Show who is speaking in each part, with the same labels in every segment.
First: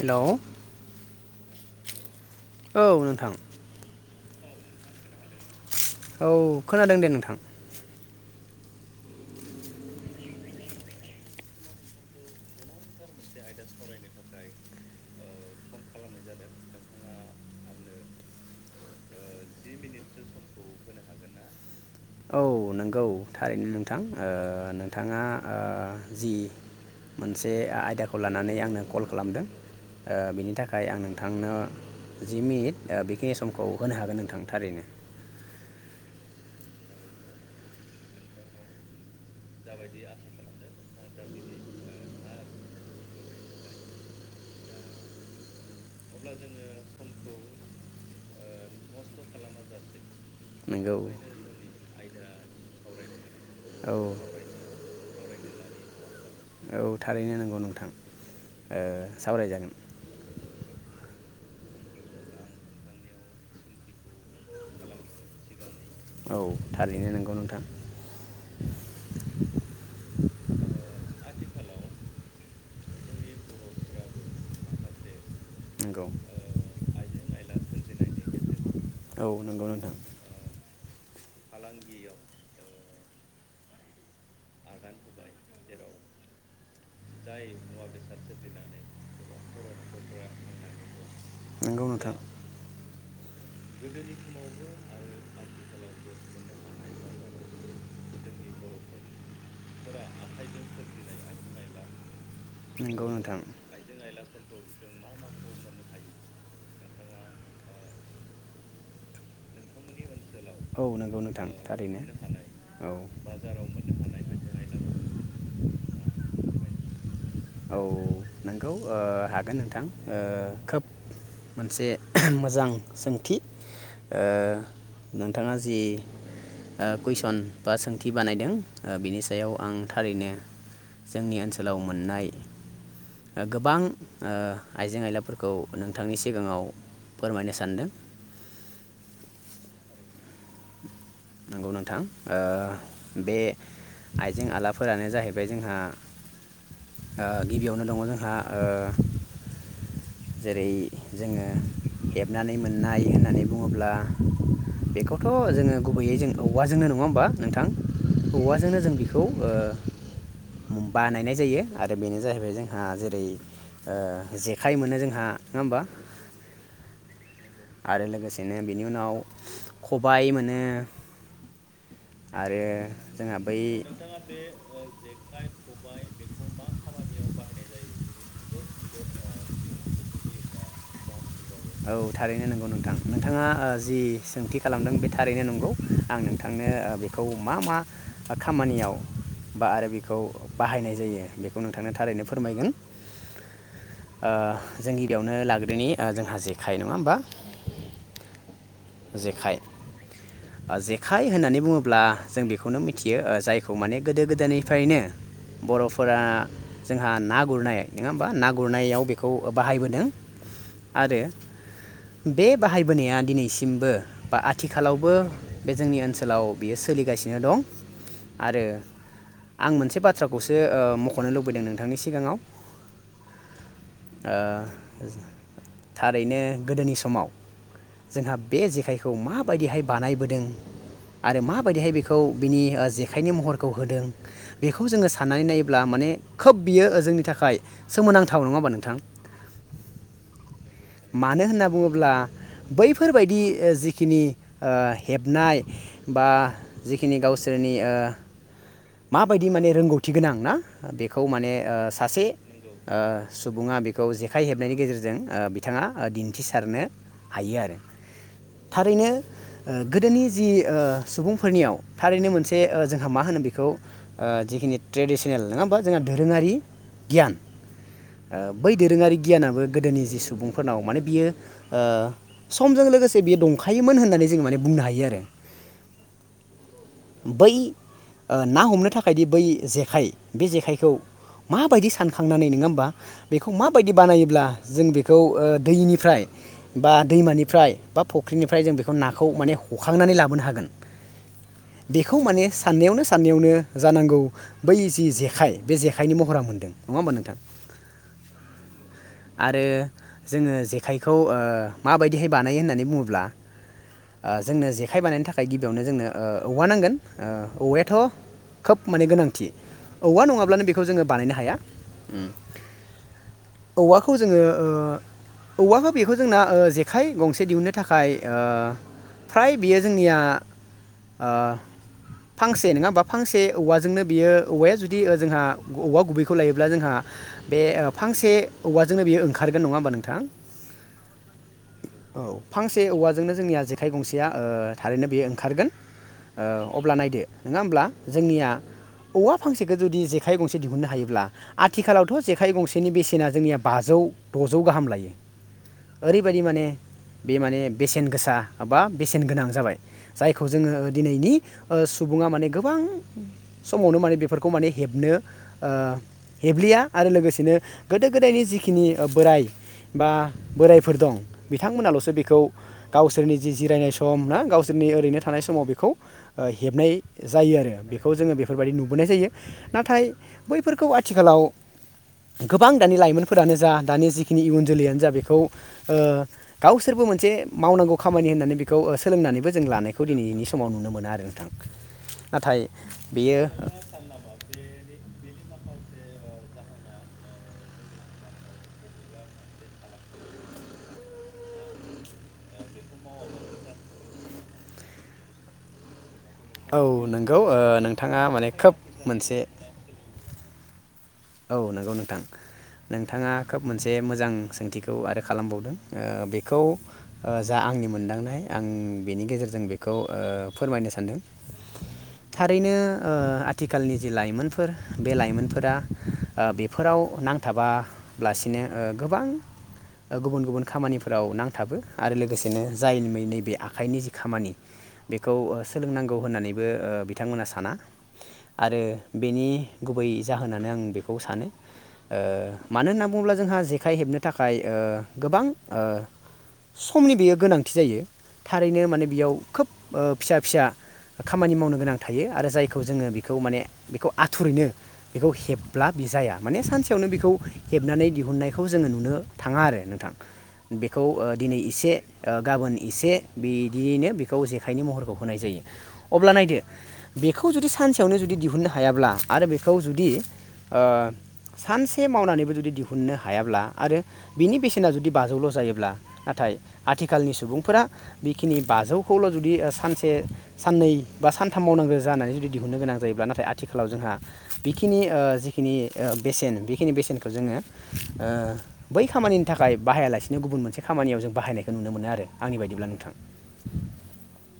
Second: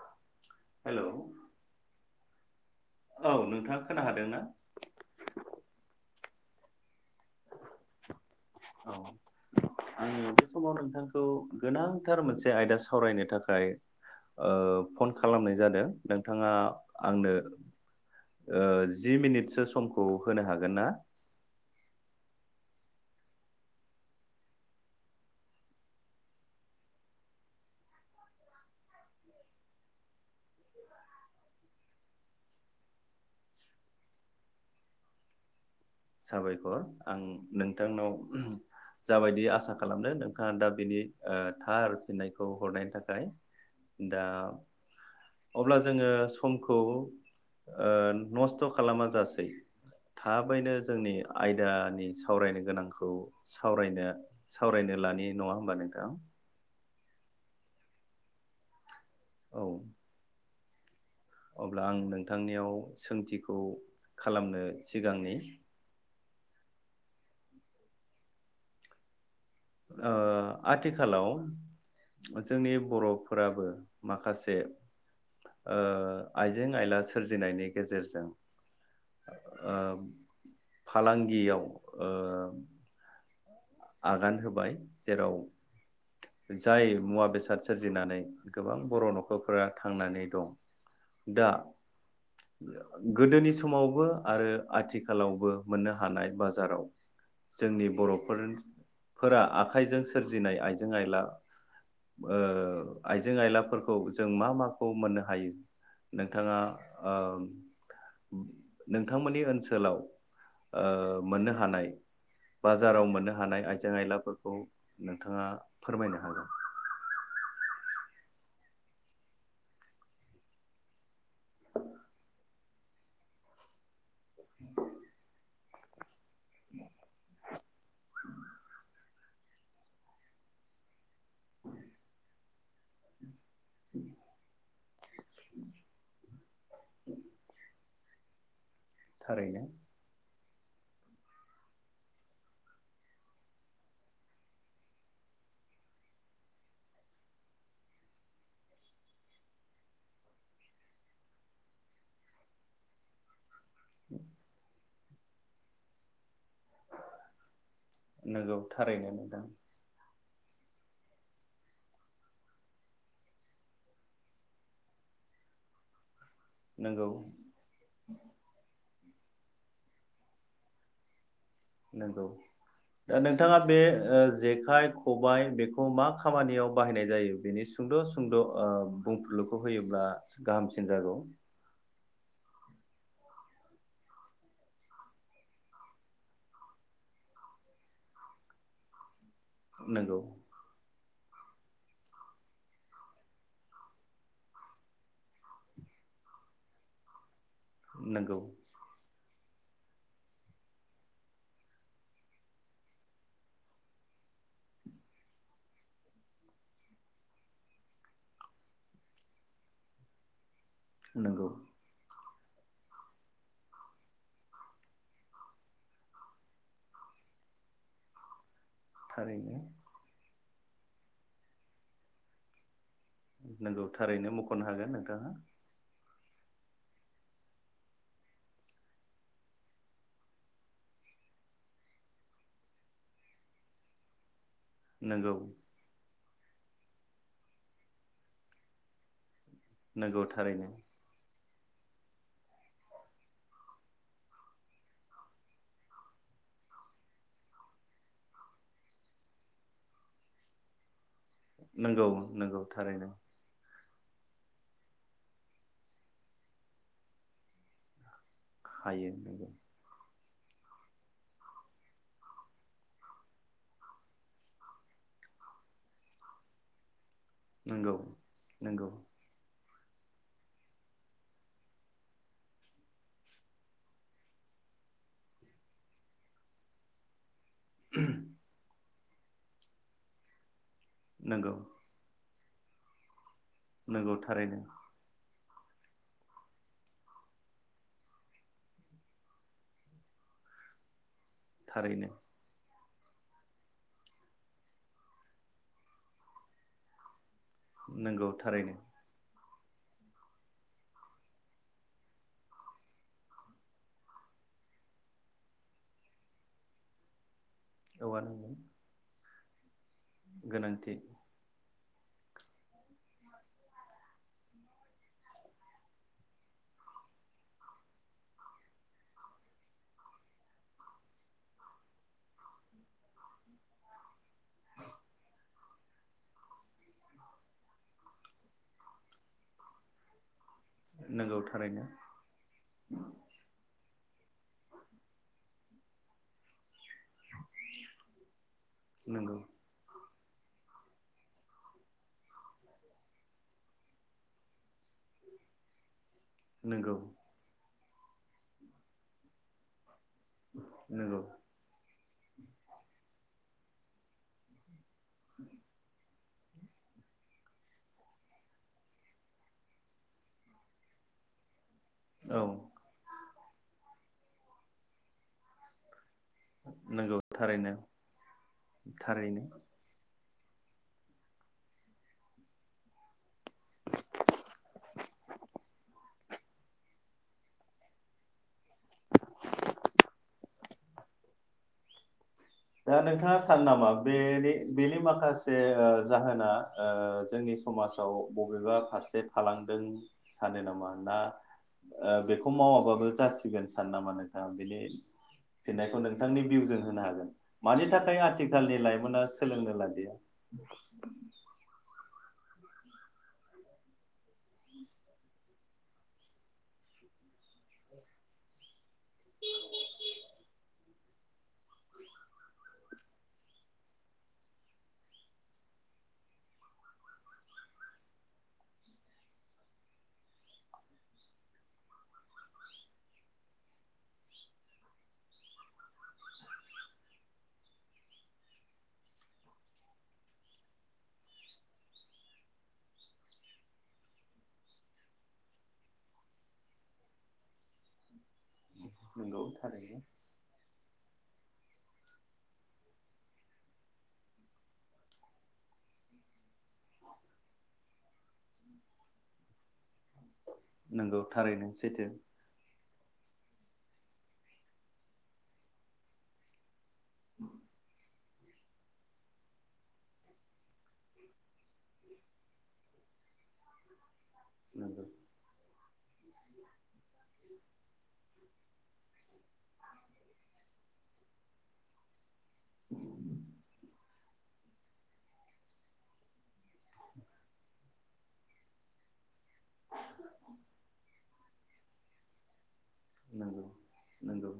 Speaker 1: हेल'।
Speaker 2: Hello औ नोंथाङा खोना हादोंना?
Speaker 1: औ खोनादों दे नोंथां।
Speaker 2: औ आङो बे समाव नोंथांखौ गोनांथार मोनसे आयदा सावरायनो थाखाय ओ फन खालामनाय जादों नोंथाङा आंनो ओ जि मिनिटसो समखौ होनो हागोन ना?
Speaker 1: औ नंगौ थारैनो नोंथां ओ नोंथाङा ओ जि मोनसे आयदाखौ लानानै आंनो कल खालामदों ओ बिनि थाखाय आं नोंथांनो जि मिनिट ओ बेखिनि समखौ होनो हागोन नोंथां थारैनो।
Speaker 2: साबायखर आं नोंथांनाव ओहोम जाबाय दि आसा खालामदो नोंथाङा दा बिनि ओ थार फिननायखौ हरनायनि थाखाय दा अब्ला जोङो समखौ ओ नस्थ' खालामा जासै थाबैनो
Speaker 1: नंगौ
Speaker 2: जोंनि आयदा सावरायनो गोनांखौ
Speaker 1: औ
Speaker 2: सावरायनो सावरायनो लानि नङा होमबा नोंथां।
Speaker 1: औ थारैनो नंगौ नोंथां ओ। सावराय
Speaker 2: औ
Speaker 1: जागोन।
Speaker 2: अब्ला आं नोंथांनियाव सोंथिखौ खालामनो सिगांनि।
Speaker 1: औ थारैनो नोंगौ नोंथां।
Speaker 2: ओ आथिखालाव जोंनि बर'फोराबो माखासे ओ
Speaker 1: नंगौ
Speaker 2: आइजें आयला सोरजिनायनि गेजेरजों
Speaker 1: औ नोंगौ
Speaker 2: ओ
Speaker 1: नोंथां।
Speaker 2: फालांगियाव ओ आगान होबाय जेराव जाय मुवा बेसाद सोरजिनानै गोबां बर' न'खरफोरा थांनानै दं दा
Speaker 1: नंगौ नोंथां
Speaker 2: गोदोनि समावबो आरो आथिखालावबो मोननो हानाय बाजाराव जोंनि बर'फोर फोरा आखाइजों सोरजिनाय आइजें आइला ओ
Speaker 1: नंगौ
Speaker 2: आइजें
Speaker 1: नोंथां
Speaker 2: आयलाफोरखौ जों मा माखौ मोननो हायो नोंथाङा ओ नोंथांमोननि ओनसोलाव
Speaker 1: औ
Speaker 2: ओ
Speaker 1: नोंगौ नोंथां
Speaker 2: मोननो हानाय
Speaker 1: थारैनो औ।
Speaker 2: बाजाराव मोननो हानाय आइजें आयलाफोरखौ नोंथाङा फोरमायनो हागोन।
Speaker 1: औ नोंगौ ओ हागोन नोंथां ओ खोब मोनसे मोजां सोंथि। ओ नोंथाङा जि ओ कुइसन बा सोंथि बानायदों बेनि सा याव आं थारैनो जोंनि ओनसोलाव मोननाय गोबां ओ आइजें आयलाफोरखौ नोंथांनि सिगाङाव फोरमायनो सानदों।
Speaker 2: थारैनो।
Speaker 1: गौ नोंथां ओ बे आइजें आइलाफोरानो जाहैबाय जोंहा ओ गिबियावनो दङ जोंहा ओ जेरै जोङो हेबनानै मोननाय होननानै बुङोब्ला बेखौथ' जोङो गुबैयै जों औवाजोंनो नङा होमबा नोंथां
Speaker 2: नंगौ
Speaker 1: औवाजोंनो जों
Speaker 2: थारैनो
Speaker 1: बेखौ
Speaker 2: नोंथां
Speaker 1: ओ बानायनाय जायो आरो बेनो जाहैबाय जोंहा जेरै ओ जेखाइ मोनो जों हा नङा होमबा।
Speaker 2: नोंगौ।
Speaker 1: आरो लोगोसेनो बि नि उनाव खबाइ मोनो।
Speaker 2: नोंगौ
Speaker 1: आरो
Speaker 2: दा
Speaker 1: जोंहा
Speaker 2: नोंथाङा बे
Speaker 1: बै
Speaker 2: ओ जेखाय, खबाय बेखौ मा खामानियाव बाहायनाय जायो बेनि सुंद' सुंद' ओ बुंफ्लुखौ होयोब्ला गाहामसिन जागौ।
Speaker 1: औ थारैनो नोंगौ नोंथां नोंथाङा ओ जि सोंथि खालामदों बे थारैनो नोंगौ आं नोंथांनो बेखौ मा मा खामानियाव बा आरो बेखौ
Speaker 2: नंगौ
Speaker 1: बाहायनाय जायो बेखौ नोंथांनो थारैनो फोरमायगोन ओ जों गिबियावनो लाग्रोनि जोंहा जे खाय नङा होमबा
Speaker 2: नोंगौ।
Speaker 1: जेखाय। जेखाइ होननानै बुङोब्ला जों बेखौनो मिथियो जायखौ माने गोदो गोदायनिफ्रायनो बर'फोरा जोंहा ना गुरनाय नङा होमबा ना गुरनायाव बेखौ बाहायबोदों। आरो
Speaker 2: नंगौ
Speaker 1: बे बाहायबोनाया दिनैसिमबो बा आथिखालावबो बे जोंनि ओनसोलाव बियो सोलिगासिनो दं आरो
Speaker 2: थारैनो
Speaker 1: आं मोनसे बाथ्रा खौसो ओ मख'नो लुबैदों नोंथांनि सिगाङाव
Speaker 2: नोंगौ थारैनो
Speaker 1: ओ
Speaker 2: मख'नो हागोन नोंथाङा
Speaker 1: थारैनो गोदोनि समाव जोंहा बे जेखायखौ माबायदिहाय बानायबो दों आरो माबायदिहाय बेखौ बिनि जेखाइनि महरखौ होदों बेखौ जोङो
Speaker 2: नंगौ
Speaker 1: साननानै नायोब्ला माने खोब बियो जोंनि थाखाय सोमोनांथाव नङा होनबा नोंथां?
Speaker 2: नोंगौ थारैनो
Speaker 1: मानो होनना बुङोब्ला बैफोरबायदि जिखिनि ओ हेबनाय बा जिखिनि गावसोरनि ओ माबायदि माने रोंगौथि गोनां ना बे खौ माने ओ
Speaker 2: नंगौ
Speaker 1: सासे
Speaker 2: नंगौ थारैनो
Speaker 1: ओ सुबुङा बे खौ जेखाय हेबनायनि गेजेरजों ओ बिथाङा दिन्थिसारनो हायो आरो थारैनो
Speaker 2: हायो नंगौ
Speaker 1: ओ गोदोनि जि ओ सुबुंफोरनियाव थारैनो ओ मोनसे जोंहा मा होनो बेखौ ओ जिखिनि ट्रेडिसनेल नङा होमबा जोंहा दधोरोङारि गियान
Speaker 2: नंगौ
Speaker 1: ओ बै
Speaker 2: नंगौ
Speaker 1: दोरोङारि गियानाबो गोदोनि जि सुबुंफोरनाव माने बियो ओ समजों लोगोसे बियो दंखायोमोन होननानै जोंङ माने बुंनो हायो आरो। बै ओ आं हमनो थाखायदि बै जेखाय बे जेखाय खौ
Speaker 2: नंगौ
Speaker 1: माबायदि सान खांनानै नोङा होमबा? बेखौ माबायदि
Speaker 2: नंगौ
Speaker 1: बानायोब्ला
Speaker 2: थारैनो
Speaker 1: जों बेखौ ओ दैनिफ्राय बा दैमानिफ्राय बा फुख्रिनिफ्राय जों बेखौ नाखौ माने हखांनानै लाबोनो हागोन
Speaker 2: थारैनो
Speaker 1: बेखौ माने साननायावनो साननाययावनो जानांगौ बै जि जेखाइ बे जेखाइनि महरा मोनदों नङा होमबा नोंथां?
Speaker 2: नंगौ थारैनो
Speaker 1: आरो जोङो जेखाइखौ ओ माबायदिहाय बानायो होननानै बुङोब्ला ओ जोंनो जेखाइ बानायनो थाखाय गिबियावनो जोंनो औवा नांगोन। ओ थ'
Speaker 2: औवा नांगौ
Speaker 1: खोब माने गोनां थि। औवा नङाब्लानो बेखौ
Speaker 2: गोनांथि
Speaker 1: जोङो बानायनो हाया। औवाखौ जोङो ओ औवाखौ बेखौ जोंना जेखाइ गंसे दिहुननो थाखाय ओ फ्राय बेयो जोंनिया ओ फांसे ए नङा होमबा फांसे औवाजोंनो बियो औवाया जुदि जोंहा औवा गुबैखौ लायोब्ला जोंहा बे फांसे औवाजोंनो बियो ओंखारगोन नङा होमबा नोंथां
Speaker 2: नंगौ थारैनो
Speaker 1: औ फांसे औवाजोंनो जोंनिया ज आखाइ गंसेया ओ थारैनो बेयो ओंखारगोन ओ अब्ला नाय नङा होमब्ला जोंनिया औवा
Speaker 2: नंगौ
Speaker 1: फांसेखौ जुदि जेखाइ गंसे दिहुननो हायोब्ला आथिखालावथ' जेखाइ गंसेनि बेसेना जोंनिया बाजौ द'जौ गाहाम लायो। ओरैबायदि माने
Speaker 2: नंगौ
Speaker 1: बे माने बेसेन गोसा बा बेसेन गोनां जाबाय। जायखौ जोङो
Speaker 2: नंगौ
Speaker 1: दिनैनि ओ सुबुङा माने गोबां समावनो माने बेफोरखौ माने हेबनो ओ हेब्लिया आरो लोगोसेनो गोदो गोदायनि जिखिनि बोराइ बा बोरायफोर दं बि बिथांमोनाल'सो
Speaker 2: औ
Speaker 1: बेखौ गाव गावसोरनि जि जिरायनाय सम ना गावसोरनि ओरैनो थानाय समाव बेखौ हेबनाय
Speaker 2: नंगौ
Speaker 1: जायो
Speaker 2: थारैनो
Speaker 1: आरो बेखौ जोङो बेफोरबायदि नुबोनाय जायो
Speaker 2: थारैनो
Speaker 1: नाथाय बैफोरखौ आथिखालाव गोबां दानि लाइमोनफोरानो जा दानि जिखिनि इयुन जोलैयानो जा बेखौ ओ गावसोरबो मोनसे मावनांगौ खामानि होननानै बेखौ सोलोंनानैबो जों लानायखौ दिनैनि समाव नुनो मोनो आरो नोंथां नाथाय
Speaker 2: दा नोंथाङा
Speaker 1: बेयो
Speaker 2: सानो नामा बेनि बेनि माखासे ओ जाहोना ओ जोंनि समाजाव बबेबा फारसे थालांदों सानो नामा ना ओ बेखौ मावाबाबो जासिगोन सानो नामा नोंथाङा बिनि फिननायखौ नों नोंथांनि
Speaker 1: औ
Speaker 2: भिउजों होनो हागोन
Speaker 1: नोंगौ ओ
Speaker 2: मानि थाखाय
Speaker 1: नोंथाङा माने खोब
Speaker 2: आथिखालनि लाइमोना
Speaker 1: मोनसे
Speaker 2: सोलोंनो लादिया [inaudible]
Speaker 1: औ नंगौ नोंथां नोंथाङा खोब मोनसे मोजां सोंथिखौ आरो खालामबावदों बेखौ जा आंनि मोनदांनाय आं बेनि गेजेरजों बेखौ ओ फोरमायनो सानदों थारैनो ओ आथिखालनि जि लाइमोनफोर बे लाइमोनफोरा ओ बेफोराव नांथाबालासिनो ओ गोबां गुबुन गुबुन खामानिफोराव नांथाबो आरो लोगोसेनो जायै नैबे आखाइनि जि खामानि बेखौ सोलोंनांगौ होननानैबो बिथांमोना साना आरो बेनि गुबै जाहोनानो आं बेखौ सानो ओ मानो होनना बुङोब्ला जोंहा जेखाइ हेबनो थाखाय गोबां ओ समनि बेयो गोनांथि जायो। थारैनो माने बेयाव
Speaker 2: नंगौ
Speaker 1: खोब
Speaker 2: थारैनो
Speaker 1: ओ फिसा फिसा खामानि मावनो गोनां थायो आरो जायखौ जोङो बेखौ माने बेखौ आथुरैनो बेखौ हेब ब्ला बि जाया माने सानसेयावनो बिखौ हेबनानै दिहुननायखौ जोङो नुनो थाङा आरो नोंथां बेखौ
Speaker 2: नंगौ
Speaker 1: ओ दिनै
Speaker 2: थारैनो
Speaker 1: एसे
Speaker 2: सैथो
Speaker 1: ओ गाबोन एसे बिदियैनो बेखौ जेखाइनि महरखौ होनाय जायो अब्ला नायदो बेखौ जुदि सानसेयावनो जुदि दिहु दिहुननो हायाब्ला आरो बेखौ जुदि ओ सानसे मावनानैबो जुदि दिहुननो हायाब्ला आरो बिनि बेसेना
Speaker 2: नंगौ
Speaker 1: जुदि बाजौल' जायोब्ला नाथाय आथिखालनि सुबुंफोरा बेखिनि बाजौखौल' जुदि सानसे साननै बा सानथाम मावनांगौ जानानै जुदि दिहुननो गोनां जायोब्ला नाथाय आथिखालाव जोंहा बेखिनि ओ जि बिनि ओ बेसेन बेखिनि बेसेनखौ जोङो ओ बै खामानिनि थाखाय बाहायालासिनो गुबुन मोनसे खामानियाव जों बाहायनायखौ नुनो मोनो आरो आंनि बायदिब्ला नोंथां
Speaker 2: नंगौ नोंगौ।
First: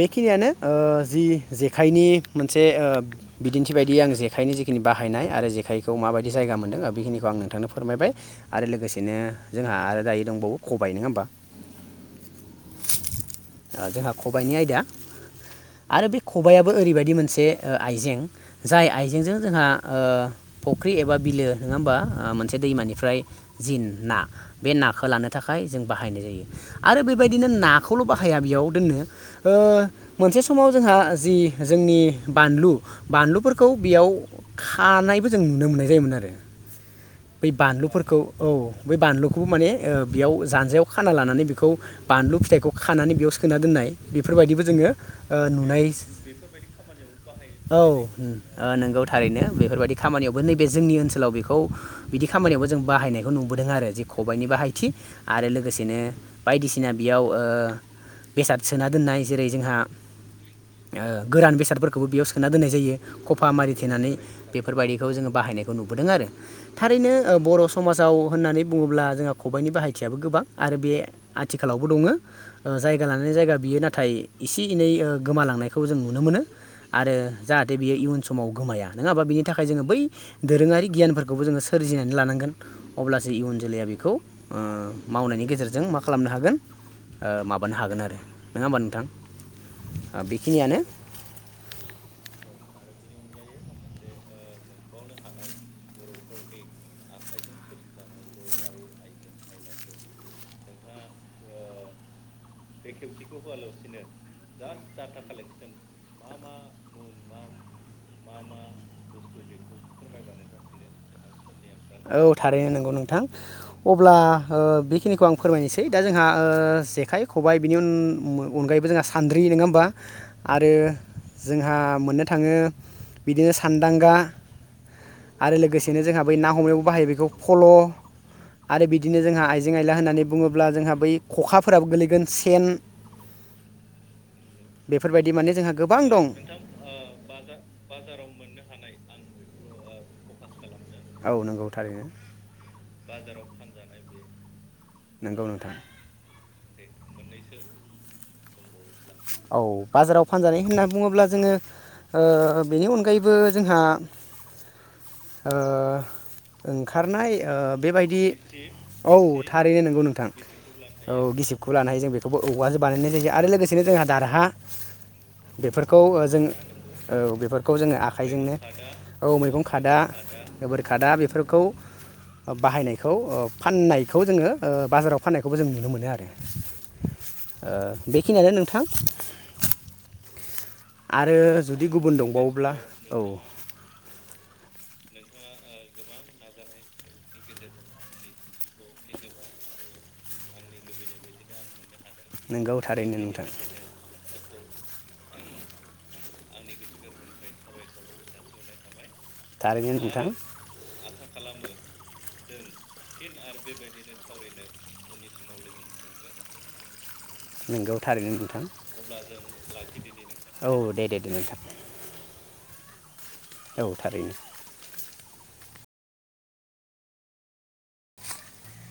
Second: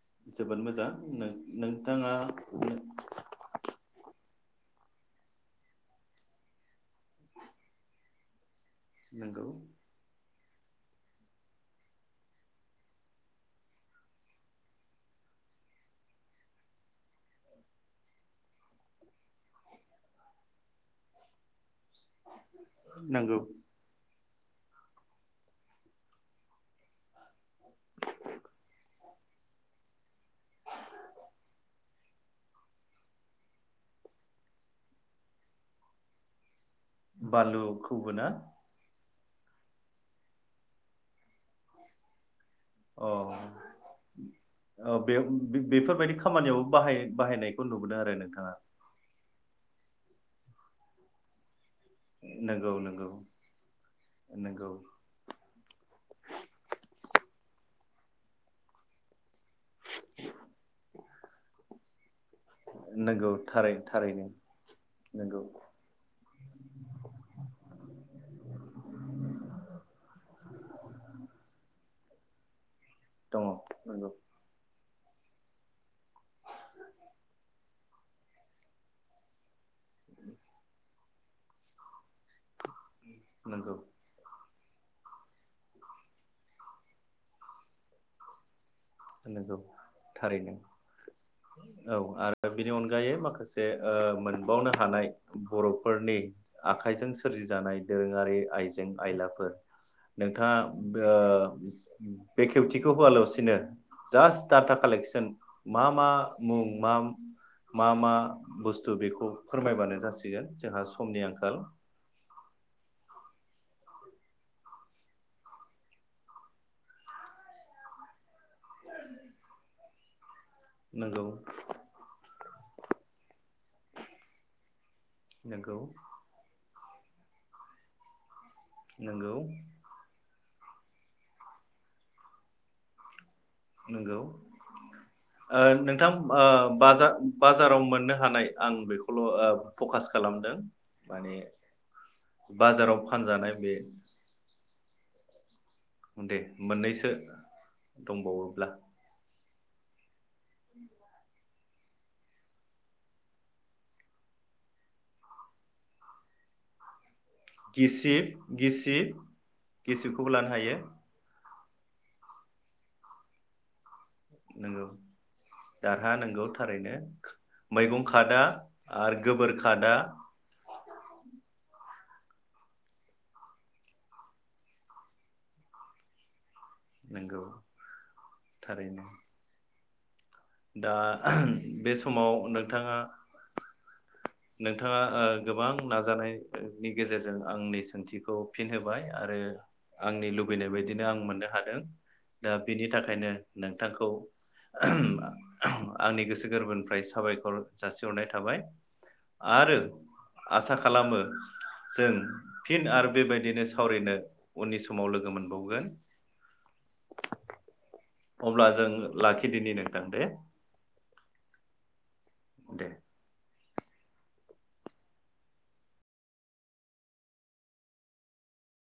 Speaker 1: बेखिनियानो
Speaker 2: जोबोद
Speaker 1: ओ
Speaker 2: मोजां
Speaker 1: जि
Speaker 2: नों
Speaker 1: जेखाइनि
Speaker 2: नोंथाङा
Speaker 1: मोनसे ओ बिदिन्थि बायदि आं जे खाइनि जिखिनि बाहायनाय आरो जेखाइखौ माबायदि जायगा मोन्दों ओ बेखिनिखौ आं नोंथांनो फोरमायबाय। आरो लोगोसेनो
Speaker 2: नंगौ
Speaker 1: जोंहा आरो दायो दंबावो खबाय नङा होमबा? ओ जोंहा खबायाइनि आयदा आरो बे खबायाबो ओरैबायदि मोनसे ओ आइजें जाय आइजेंजों जोंहा ओ फुख्रि एबा बिलो नङा होमबा। ओ मोनसे दैमानिफ्राय
Speaker 2: नंगौ
Speaker 1: जिन ना। बे नाखौ लानो थाखाय जों बाहायनाय जायो आरो बेबायदिनो नाखौल' बाहाया बेयाव दोननो। ओ मोनसे समाव जोंहा जि जोंनि बानलु बानलुफोरखौ बेयाव खानायबो जों नुनो मोननाय जायोमोन आरो। बै
Speaker 2: बानलुखौबो
Speaker 1: बानलुफोरखौ
Speaker 2: ना
Speaker 1: औ बै बानलु खौबो माने ओ बेयाव जानजियाव खाना लानानै बेखौ बानलु फिथाइ खौ
Speaker 2: अ
Speaker 1: खानानै बेयाव सोना दोननाय बेफोरबायदिबो जोङो
Speaker 2: औ बे
Speaker 1: ओ
Speaker 2: बे-
Speaker 1: नुनाय
Speaker 2: बेफोरबायदि खामानियाव बाहाय बाहायनायखौ
Speaker 1: औ
Speaker 2: नुबोदों
Speaker 1: उ
Speaker 2: आरो नोंथाङा
Speaker 1: ओ नोंगौ थारैनो बेफोरबायदि खामानियावबो नैबे जोंनि ओनसोलाव बेखौ बिदि खामानियावबो
Speaker 2: नंगौ
Speaker 1: जों
Speaker 2: नंगौ
Speaker 1: बाहायनायखौ नुबोदों आरो जे खबाइनि
Speaker 2: नंगौ
Speaker 1: बाहायथि आरो लोगोसेनो बायदिसिना बेयाव ओ बेसाद सोना दोननाय जेरै जोंहा ओ गोरान बेसादफोरखौबो बेयाव सोना दोननाय जायो
Speaker 2: नंगौ
Speaker 1: खफा
Speaker 2: थारै
Speaker 1: मारिथेनानै
Speaker 2: थारैनो
Speaker 1: बेफोरबायदिखौ जोङो
Speaker 2: नंगौ
Speaker 1: बाहायनायखौ नुबोदों आरो थारैनो ओ बर' समाजाव होननानै बुङोब्ला जोंहा खबाइनि बाहायथियाबो गोबां आरो बे आथिखालाव बो दङो। ओ जायगानानै लानाय
Speaker 2: दङ
Speaker 1: जायगा बियो नाथाय
Speaker 2: नंगौ
Speaker 1: इसे इनै ओ गोमालांनायखौ जों नुनो मोनो आरो जाहाथे बियो इयुन समाव गोमाया नङा हाबा बिनि थाखाय जोङो बै दोरोङारि गियानफोरखौबो जोङो सोरजिनो लानांगोन अब्लासो इयुन
Speaker 2: नंगौ
Speaker 1: जोलैया बेखौ ओ मावनायनि गेजेरजों मा खालामनो हागोन ओ माबानो हागोन आरो। नङा होमबा नोंथां
Speaker 2: नंगौ थारैनो
Speaker 1: बेखिनियानो
Speaker 2: औ आरो बेनि अनगायै माखासे जे ओ मोनबावनो हानाय बर'फोरनि आखाइजों सोरजिजानाय दोरोङारि आइजें आयलाफोर नोंथाङा ओ बेखेवथिखौ होवालासिनो जास्ट डाटा कालेकसन मा मा? मुं मा मा मा बुस्थु बेखौ फोरमायबानो जासिगोन जोंहा समनि आंखाल।
Speaker 1: औ थारैनो नोंगौ नोंथां अब्ला ओ बेखिनिखौ आं फोरमायनोसै दा जोंहा ओ जेखाइ खबाइ बिनि उन अगायैबो जोंहा सान्द्रि नङा होमबा? आरो
Speaker 2: नंगौ
Speaker 1: जोंहा मोननो थाङो। बिदिनो सान्दांगा आरो
Speaker 2: नंगौ
Speaker 1: लोगोसेनो जोंहा बै ना मोनायावबो बाहायो बेखौ फल आरो बिदिनो
Speaker 2: नंगौ
Speaker 1: जोंहा आइजें आइला होननानै बुंङोब्ला अब्ला जोंहा बै खखाफोराबो गोलैगोन सेन
Speaker 2: [unintelligible] नंगौ
Speaker 1: बेफोरबायदि माने जोंहा गोबां
Speaker 2: नोंथां
Speaker 1: दं
Speaker 2: बाजार बाजाराव मोननो हानाय आं बेखौल फकास खालामदों
Speaker 1: औ
Speaker 2: माने
Speaker 1: नंगौ थारैनो
Speaker 2: बाजाराव फानजानाय बे
Speaker 1: नोंगौ नोंथां
Speaker 2: दे मोननैसो दंबावोब्ला
Speaker 1: औ बाजाराव फानजानाय होनना बुङोब्लाब जोंङो ओ बेनि अनगायैबो जोंहा ओ ओंखारनाय बेबायदि
Speaker 2: गिसिब गिसिब
Speaker 1: औ थारैनो नंगौ नोंथां
Speaker 2: गिसिबखौबो लानो हायो
Speaker 1: औ गिसि खौ लानो हायो जों बेखौबो औबवहासो बानायनाय जायो आरो लोगोसेनो जोंहा दारहा
Speaker 2: नंगौ
Speaker 1: बेफोरखौ
Speaker 2: दारहा
Speaker 1: जों
Speaker 2: नंगौ थारैनो
Speaker 1: औ बेफोरखौ जोंङो
Speaker 2: मैगं खादा
Speaker 1: आखाइजोंनो
Speaker 2: आरो
Speaker 1: औ
Speaker 2: गोबोर
Speaker 1: मैगं खादा गोबोर खादा बेफोरखौ बाहायनायखौ फाननायखौ जोंङो बाजाराव फाननायखौबो जों नुनो मोनो आरो
Speaker 2: नंगौ
Speaker 1: बेखिनियानो नों थां
Speaker 2: थारैनो दा
Speaker 1: आरो जुदि
Speaker 2: बे
Speaker 1: गुबुन
Speaker 2: समाव
Speaker 1: दंबावोब्ला
Speaker 2: नोंथाङा
Speaker 1: औ
Speaker 2: नोंथाङा गोबां नाजानायनि गेजेरजों आंनि सोंथिखौ फिनहोबाय आरो आंनि लुबैनाय बायदिनो आं मोननो हादों दा
Speaker 1: नोंगौ
Speaker 2: बेनि
Speaker 1: थारैनो
Speaker 2: थाखायनो
Speaker 1: नोंथां
Speaker 2: नोंथांखौ आंनि गोसो गोरबोनिफ्राय साबायखर जासिहरनाय थाबाय आरो
Speaker 1: थारैनो नोंथां
Speaker 2: आसा खालामो जों फिन आरो बेबायदिनो सावरायनो उननि समाव लोगो मोन बावगोन
Speaker 1: नोंगौ थारैनो नोंथां
Speaker 2: अब्ला जों लाखिदिनि नोंथां दे
Speaker 1: औ दे दे दे नोंथां
Speaker 2: दे
Speaker 1: औ थारैनो [inaudible]